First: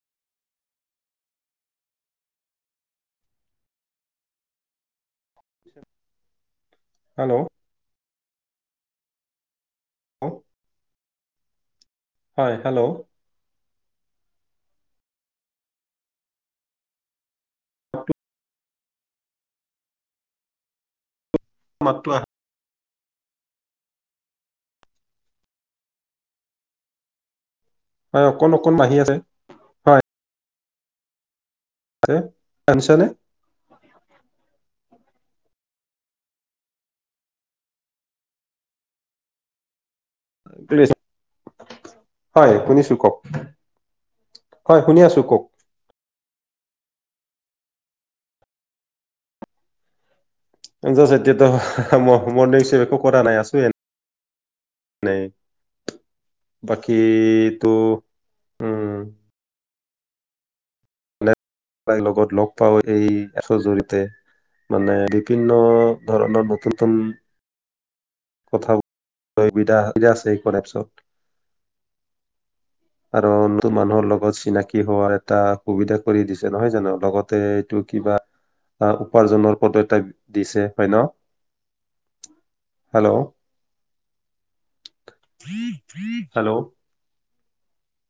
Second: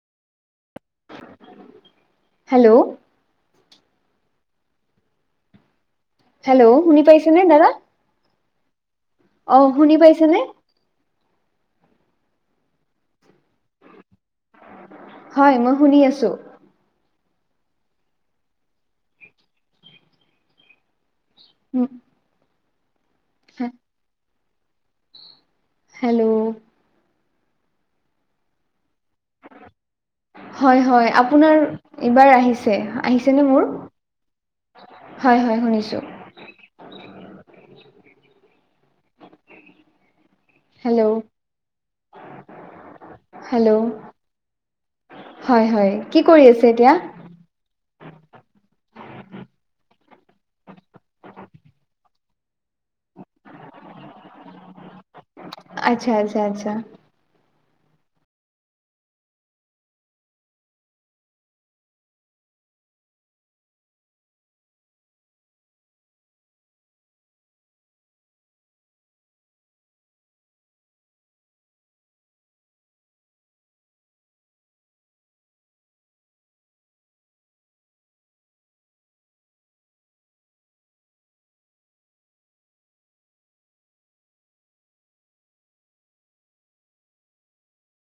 Hello hello শুনি hello পাইছেনে দাদা? অঁ, শুনি পাইছে নে? হয়, হেল্লৌ'। হয়, মই শুনি আছোঁ। অঁ কিত- উম, মাতটো আহ- [unintelligible] হেল্লৌ'। হয়, অকন অকন ভাগি আছে। হয় হয় হয়, আপোনাৰ আছে এইবাৰ আহিছে। শুনিছানে আহি- ছেনে মোৰ? হয়, হয়, শুনিছো। হেল্ল' [unintelligible] হয়, শুনিছো কওক, হেল্ল' হয় শুনি আছো কওক? হয়, হয়। কি কৰি আছে এতিয়া? জাষ্ট এতিয়াতো মই [unintelligible] একো কৰা নাই আছো এনে। নাই। আৎচ্ছা, আৎচ্ছা, আৎচ্ছা। এই টো, উম'। তাইক লগত লগ পাওঁ সেই এশৰ জৰিয়তে। মানে, বিভিন্ন ধৰণৰ নতুন তুন- কথা [unintelligible] [inaudible] কাৰণ নতুন মানুহৰ লগত চিনাকি হোৱাৰ এটা সুবিধা কৰি দিছে নহয় জানো? লগতে- টো কিবা অঁ, উপাৰ্জনৰ পদ এটা দিছে হয় ন'? Hello hello.